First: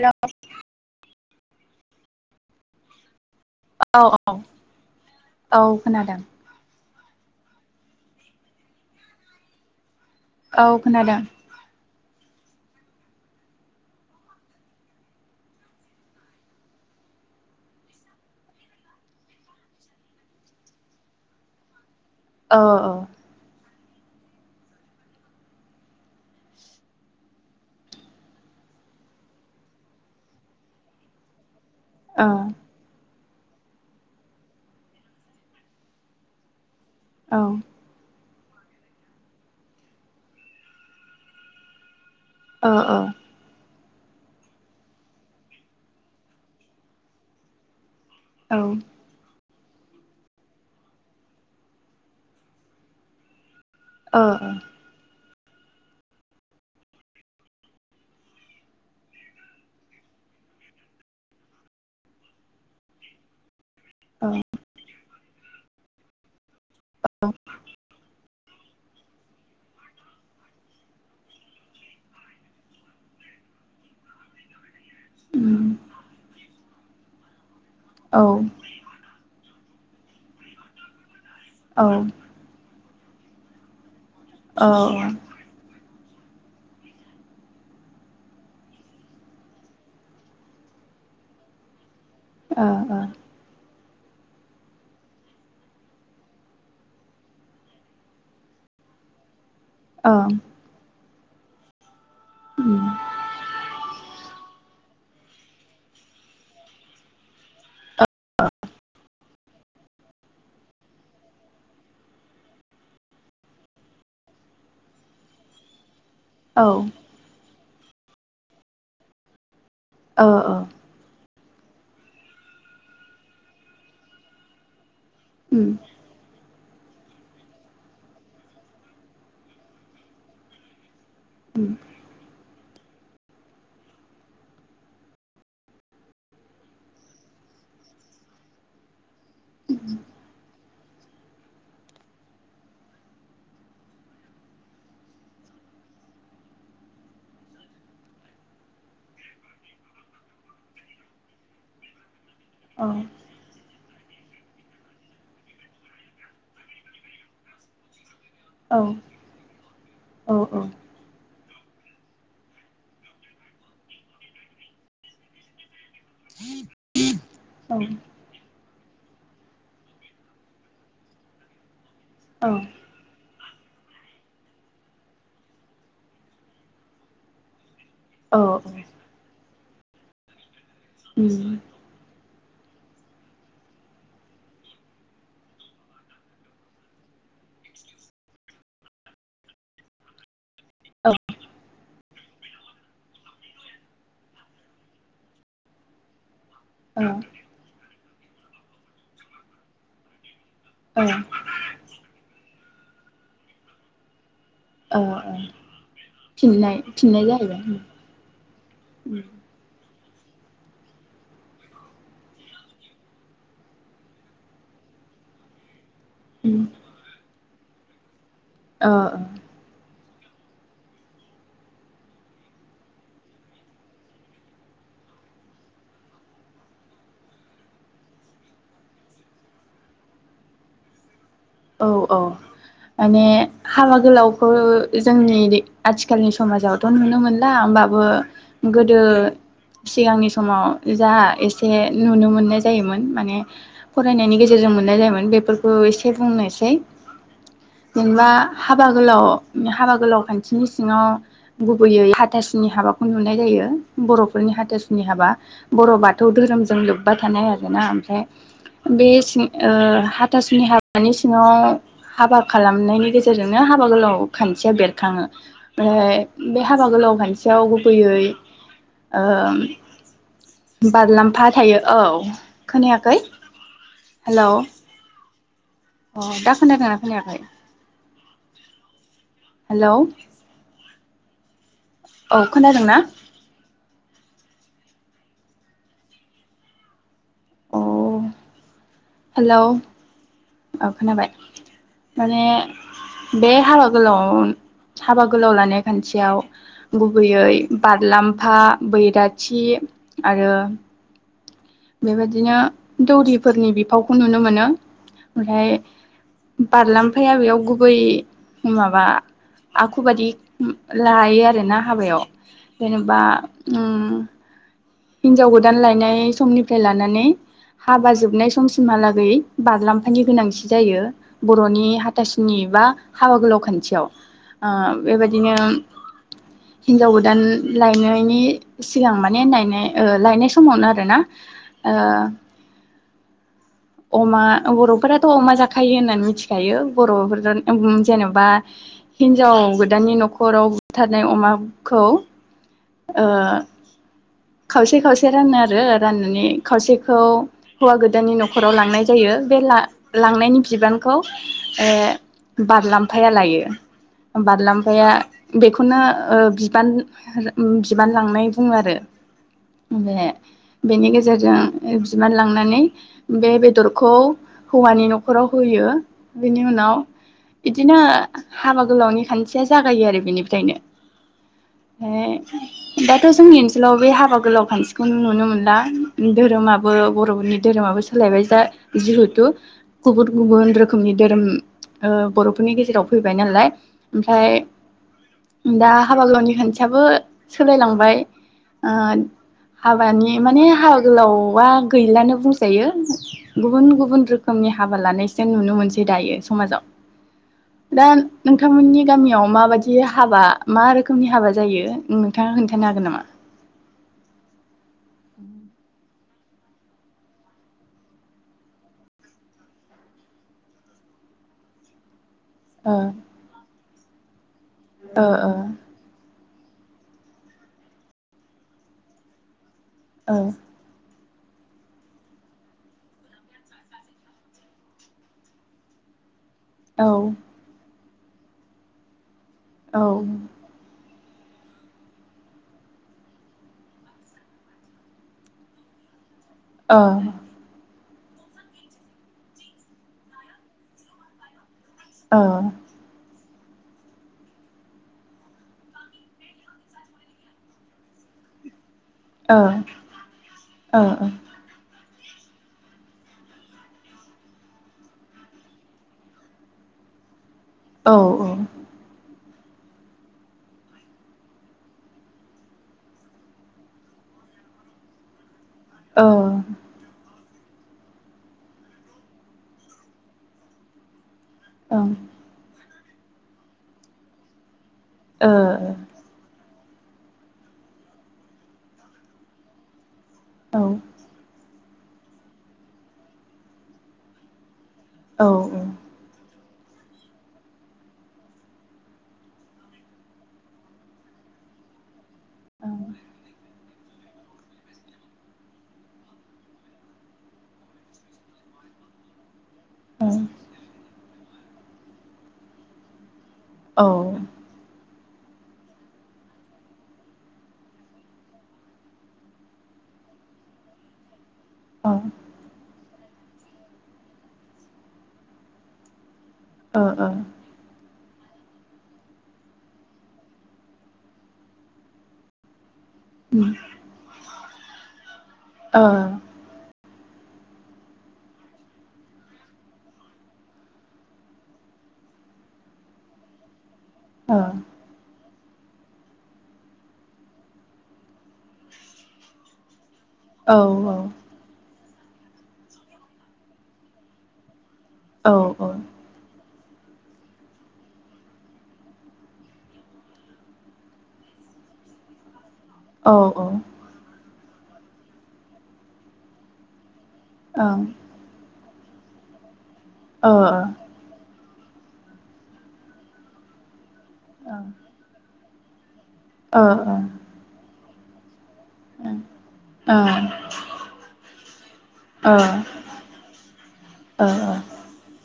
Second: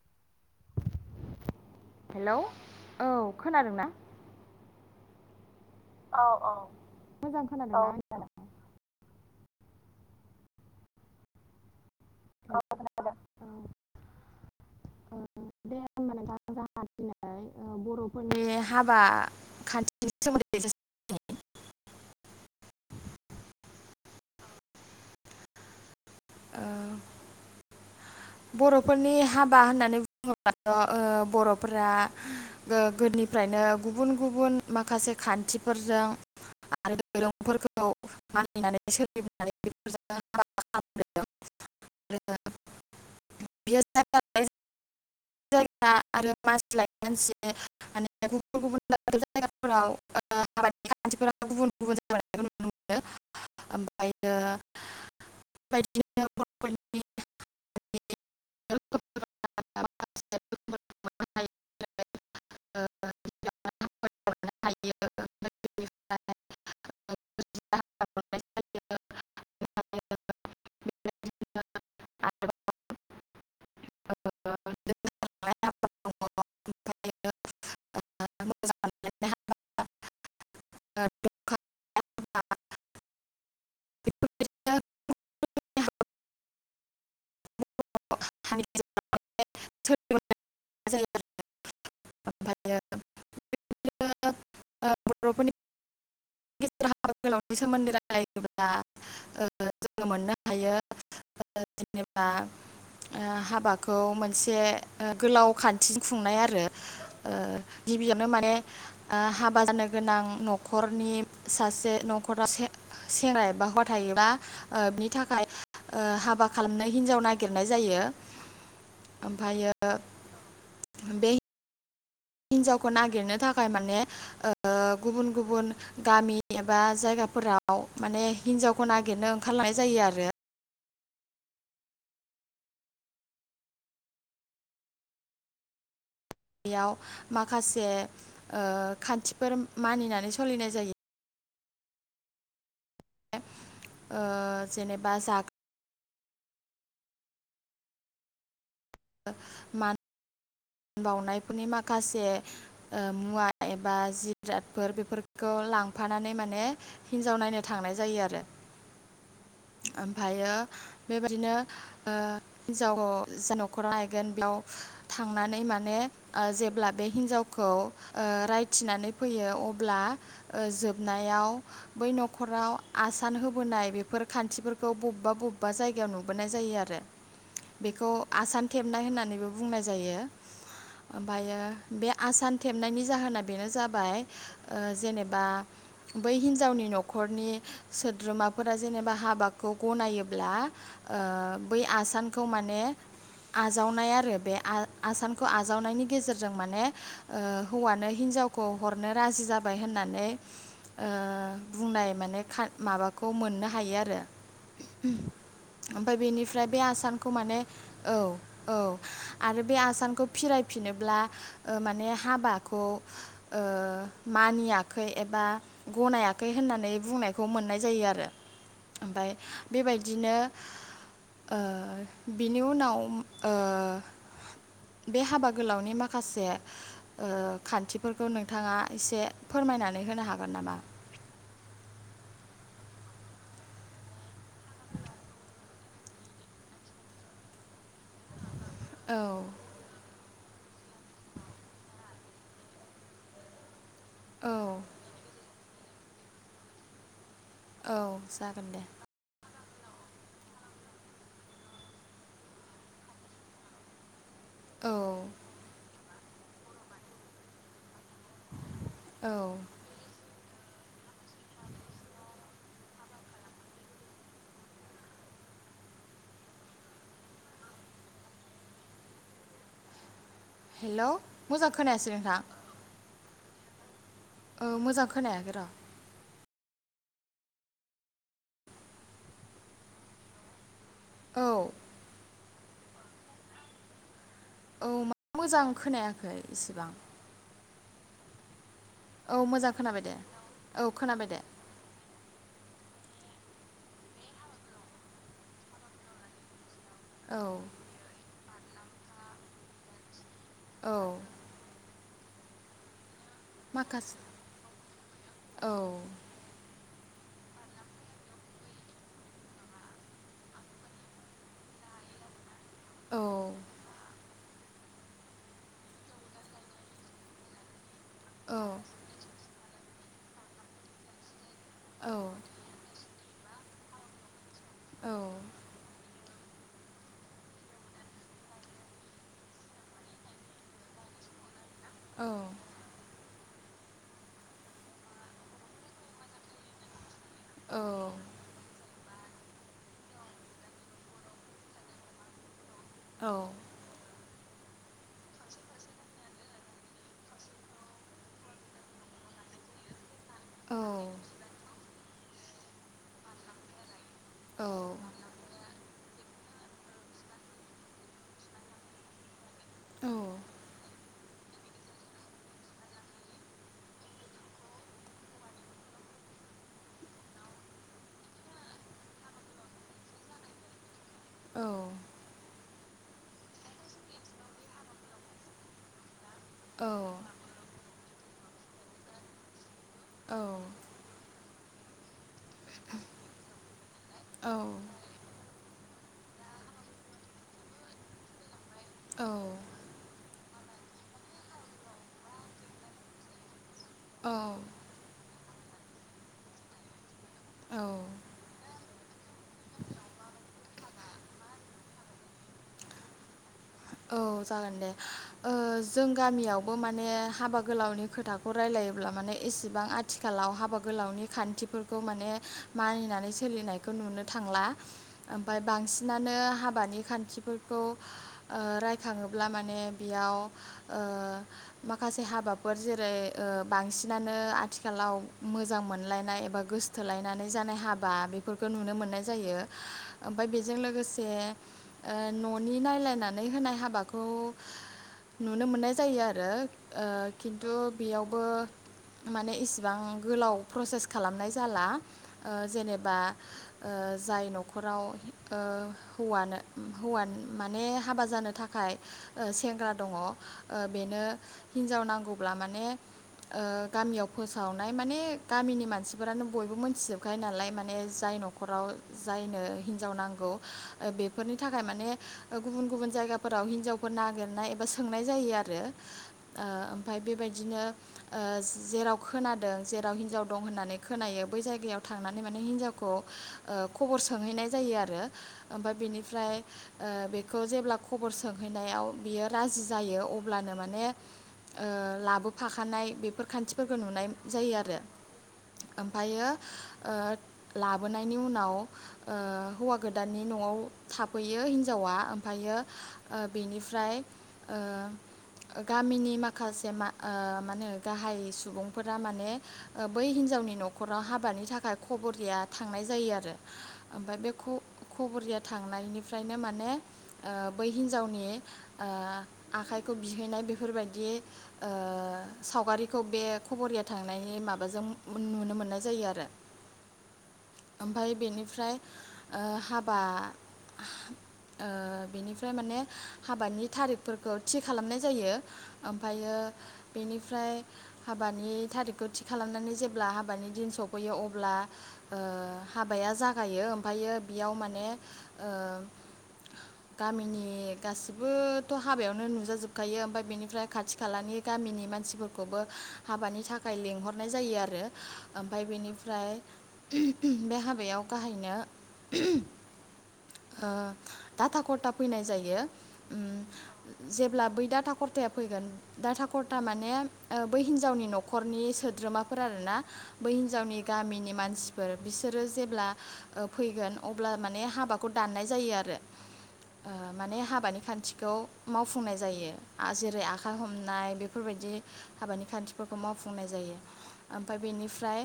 हेल' hello औ खोनादोंना? औ औ खोनादों। मोजां खोनादों ना? औ खोनादों। [unintelligible] बर'फोरनि हाबा खाथिनि सोमोन्दै [inaudible] अ औ ओ बर'फोरनि हाबा होननानै बुङोबथ' ओ बर' फ्रा औ ओ गोनि फ्रायनो गुबुन गुबुन माखासे खान्थिफोरजों आरो औ ओ दैरुंफोरखौ मानिनानै सोलिबोनानै [inaudible] अ अ बियो जायगा लायै जायगा आरो मानसि लायै मानसि माने [inaudible] फोराव ओ हाबानि खान्थिफोरा गुबुन गुबुन जानायखौ नुनो मोनो। ओमफ्रायो ओ बे बायदिनो [unintelligible] [inaudible] [inaudible] औ मोननो [inaudible] [inaudible] [inaudible] आरोबाव [inaudible] उम [inaudible] [inaudible] औ मोजां मोनलायनाय हाबा दंखा औ हाबा [inaudible] औ [inaudible] [inaudible] ओ बर'फोरनि [inaudible] गेजेर हाबा गोललवनि सोमोन्दै रायलायोब्ला ओ [unintelligible] जोङो औ मोननो हायो‌ [unintelligible] जेनेबा ओ हाबाखौ मोनसे ओ गोलाव खान्थिजों खुंनाय आरो ओ गिबियावनो माने ओ हाबा जानो गोनां न'खरनि सासे न'खराव सेंग्रा एबा हौवाथायोबा ओ बिनि थाखाय ओ हाबा खालामनो हिन्जाव नागिर नाय जायो ओमफायो ओ बे हिन्जावखौ नागिरनो थाखाय माने ओ गुबुन गुबुन उम गामि एबा जायगाफोराव माने हिन्जावखौ नागिरनो ओंखारलांनाय जायो आरो। उम्म बेयाव माखासे ओ खान्थिफोर मानिनानै सोलिनाय जायो। ओ जेनेबा जाग मा बावनायफोरनि माखासे औ ओ मुवा एबा जिरादफोर बेफोरखौ लांफानानै माने हिन्जाव नायनो थांनाय जायो आरो। औ औ ओमफायो बेबायदिनो ओ हिनजाव जा न'खराव लायगोन बियाव थां थांनानै माने ओ जेब्ला बे हिनजाव खौ उम ओ राइ थिनानै फैयो अब्ला ओ जोबनायाव बै औ न'खराव आ सान होबोनाय बेफोर खान्थिफोरखौ बबेबा बबेबा जायगायाव नुबोनाय जायो आरो। बेखौ आसान थेबनाय होननानैबो बुंनाय जायो। ओमफ्रायो बे आसान थेबनायनि जाहोना बेनो जाबाय ओ जेनेबा बै हिन्जावनि न'खरनि सोद्रोमाफोरा जेनेबा हाबाखौ गनायोब्ला ओ बै आसानखौ माने आजावनाय आरो बे आ आसानखौ आजावनायनि गेजेरज जों माने ओ हौवानो हिनजावखौ हरनो राजि जाबाय होननानै ओ बुंनाय माने खा माबाखौ मोननो हायो आरो ओ ओ ओमफ्राय बेनिफ्राय फिननाय बे फिननाय आसानखौ माने जाहैबाय औ औ उम आरो आसानखौ फिरायफिनोब्ला ओ माने हाबाखौ ओ मानियाखै एबा गनायाखै उम होननानै बुंनायखौ मोननाय जायो आरो। ओ ओमफाय बेबायदि बिदिनो ओ बिनि उनाव ओ बे हाबा गोलावनि माखासे ओ खान्थिफोरखौ नोंथाङा एसे फोरमायनानै होनो हागोन नामा? औ औ माने हाबा गोलावखौ जोंनि आथिखालनि समाजावथ नुनो मोनला होमबाबो गोदो औ सिगांनि समाव जा एसे नुनो मोननाय जायोमोन माने फरायनायनि औ गेजेरजों मोननाय जायोमोन बेफोर ओ एसे बुंनाय सै। औ जेनोबा जागोन दे हाबा गोलाव हाबा गोलाव खान थिनि सिङाव गुबैयै हाथासुनि हाबाखौ नुनाय जायो बर' फोरनि औ हाथासुनि हाबा। बर' बा थौ दोहोरोमजों लोब्बा थानाय आरोना। बे बे औ सिं ओ हाथ हाथा सुनि हाबानि सि ङाव हाबा खालामनायनि गेजेरजोंनो हाबा गोलाव खान्थिया बेरखाङो ओमफ्राय बे हाबा गोलाव खान्थियाव गुबैयै ओम हेल' बारलाम्फा मोजां थायो। औ खोनायासै खोनायाखै? हेलौ ओ मोजां खोनायाखै द्रा। अ दा खोनादोंना खोनायाखै? हेलौ। औ। औ खोनादों ना? औ मा मोजां खोनायाखै इसिबां। अ औ हेलौ मोजां खोनाबाय दे। औ खोनाबाय। माने बे हाबा गोलाव हाबा गोलाव लानाय खान्थियाव औ गुबैयै बारलाम फा, बैराथि आरो औ बेबायदिनो दौरि फोरनि बिफावखौ माखासे नुनो मोनो। ओमफ्राय औ बारलाफाया बेयाव गुबै माबा आखु बादि उम लायो आरोना हाबायाव औ जेनोबा ओम हिनजाव गोदान लायनाय समनिफ्राय लानानै हाबा जोबनाय औ समसिमहालागै बारलामफ नि गोनांथि जायो बर'नि औ हाथासिनि एबा हाबा गोलाव खान्थियाव आ औ बेबायदिनो हिनजाव गोदान लायनायनि सिगां माने नायनाय ओ लायनाय समावनो आरो ना ओ औ अमा बर'फोराथ' अमा जाखायो होननानै मिथिखायो बर'फोर नान औ उम जेन'बा हिन्जाव गोदाननि न'खराव बुथारनाय अमाखौ औ ओ खावसे खावसे रानो आरो राननानै खावसेखौ हौवा गोदाननि न' खराव लांनाय जायो बे ला लांनायनि औ बिबानखौ बारलामफाया लायो बारलामफाया बेखौनो ओ बिबान बिबान लांनाय बुङो आरो बे बेनि गेजे जेरजों बिबान लांनानै बे बेदरखौ हौवानि न'खराव होयो बेनि उनाव बिदिनो हाबा गोलावनि खान्थिया जागायो आरो बेनिफ्रायनो औ ओमफ्राय दाथ' जोंनि ओनसोलाव बे हाबा गोलाव खान्थिखौ नुनो मोनला धोरोमाबो बर'फोरनि धोरोमाबो सो सोलायबाय जा जिहेथु गुबुन गुबुन रोखोमनि धोरोम ओ बर' फोरनि गेजेराव फैबाय नालाय ओमफ्राय दा हाबा गोलावनि खान्थियाबो सोलायलांबाय ओ हाबानि माने हाबा गोलावा गैलानो बुंजायो [inaudible] गुबुन गुबुन औ रोखोमनि हाबा लानाय जों नुनो मोनसै दायो समाजाव औ दा औ नोंथां नोंथांमोननि गामियाव माबादि हाबा मा रोखोमनि हाबा जायो नोंथाङा खोन्थानो हागोन नामा? औ जागोन दे ओ जों गामियावबो माने हाबा गोलावनि खोथाखौ रायलायोब्ला माने एसेबां आथिखालाव हाबा गोलावनि खान्थिफोरखौ माने ओ मानिनानै सोलिनाय खौ नुनो थांला। ओ आमफाय बांसिनानो हाब बानि खान्थिफोरखौ ओ रायखाङोब्ला माने बेयाव ओ माखासे हाबाफोर जेरै ओ बांसिनानो आथिखालाव मोजां मोनलायनाय एबा ओ गोसथोलायनानै जानाय हाब बा बेफोरखौ नुनो मोननाय जायो ओ आमफाय बेजों लोगोसे ए ओ न'नि नायलायना नै होनाय हाबाखौ नुनो मोननाय जायो आर [unintelligible] ओ खिन्थु बेयावबो माने इसेबां गोलाव प्रसेस खालामनाय जाला। औ ओ जेनेबा ओ जाय न'खराव ओ हौवानो उम हौवानो माने हाबा जानो थाखाय ओ सेंग्रा दङ ओ बेनो हिनजाव नांगौ अब्ला माने ओ गामियाव फोसावनाय माने गामिनि मानसिफोरानो बयबो मोनथिजोबखायो नालाय माने ओ जाय न'खराव जायनो हिनजाव नांगौ ओ बेफोरनि थाखाय माने ओ गुबुन गुबुन जायगाफोराव हिनजावफोर नागिरनाय एबा सोंनाय जायो आर रो ओ आमफाय बेबायदि दिनो ओ जेराव खोनादों जेराव हिनजाव दं होननानै खोनायो बेै जायगायाव ओ थांनानै माने हिनाव खौ ओ खबर सोंहैनाय जायो आर रो ओ आमफाय बेनिफ्राय ओ बे खौ जेब्ला खबर सोंहैनायाव बियो राजि जायो अ ब्लानो औ माने ओ लाबोफाखानाय बेफोर खान्थिफोरखौ नुनाय जायो आरो। औ ओ ओं आमफायो ओ लाबोनायनि उनाव ओ हौवा गोदाननि नवाव थाफैयो हिनजावा। ओमफ्रायो ओ बेनि ओमफ्राय ओ गामिनि माखासे मा ओ माने गाहाय सुबुंफोरा माने ओ बै औ हिन्जावनि नखराव हाब हाबानि थाखाय खबरिया थांनाय जायो आरो। औ ओमफाय बेखौ खबुरिया थांनायनिफ्रायनो माने ओ बै हिन्जावनि ओ आखाइखौ बिहैनाय बेफोरबायदि ओ औ औ सावगारि खौ बे खबरिया थांनायनि माबाजों मो‌ नुनो मोननाय जायो आरो। ओ ओ। ओमफाय बेनिफ्राय हाबा ओ बेनिफ्राय माने उम हाबानि थारिकफोरखौ थि खालामनाय जायो ओ ओमफायो बेनिफ्राय हाबानि थारिकखौ थि खालामनानै जेब्ला हाबानि दिन सफैयो अब्ला ओ हाबाया जागायो फायो बेयाव माने ओ गामिनि गासिबोथ' हाबायावनो नुजाजोब खायो ओमफाय ओ बेनिफ्राय खाथि खालानि गामिनि मान सिफोरखौबो हाबानि थाखाय लिंहरनाय जायो आरो। औ ओमफाय बेनिफ्राय [unintelligible] बे हाबायाव गाहायनो ओ दाथा कटा फैनाय जायो। औ औ। दाथाकरटाया फैगोन दाथाकरटा माने ओ बै हिन्जावनि न'खरनि सो द्रोमाफोर आरो ना। बै हिनजावनि गामिनि मानसि फोर बिसोरो जेब्ला ओ फैगोन अब्ला माने हाबाखौ दाननाय जायो आरो। ओ माने हाबानि खान्थि खौ मावफुंनाय जायो जेरै आखाइ हमनाय बेफोरबायदि हाबानि खान्थिफोरखौ मावफुंनाय जायो औ ओमफाय बेनिफ्राय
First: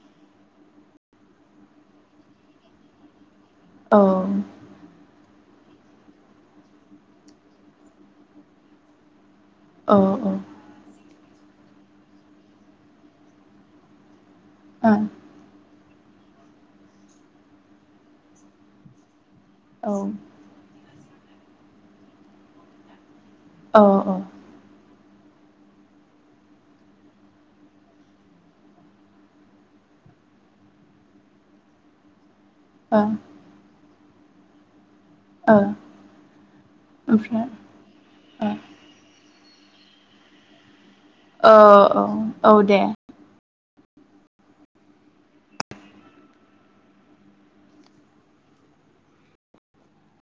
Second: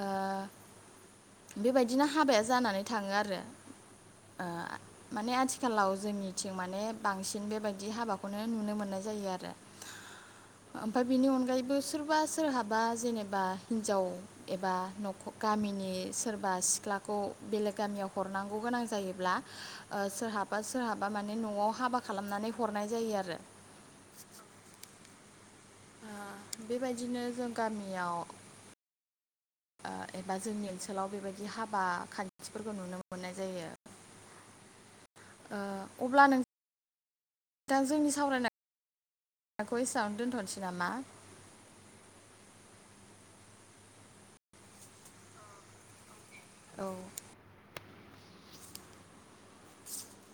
ओ बेबायदिनो हाबाया जानानै थाङो आरो औ ओ माने आथि खालाव जोंनिथिं माने बांसिन बेबायदि हाबाखौनो नुनो मोननाय जायो आरो। औ औ बिनि अनगायैबो सोरबा-सोरहाबा जेनेबा हिनजाव एबा नख गामिनि सोरबा सिख्लाखौ बेलेग गामियाव हरनांगौ गोनां जायोब्ला ओ सोरहा सोरहाबा माने नवाव हाबा खालामनानै हरनाय जायो आरो। औ औ ओ बेबायदिनो जों गामियाव ओ एबा जोंनि ओनसोलाव बेबायदि हाबा खान थिफोरखौ नुनो मोननाय जायो। ओ अब्ला नों ओमफ्राय ओ खौ एसेयावनो दोन्थनोसै नामा। ओ औ औ दे औ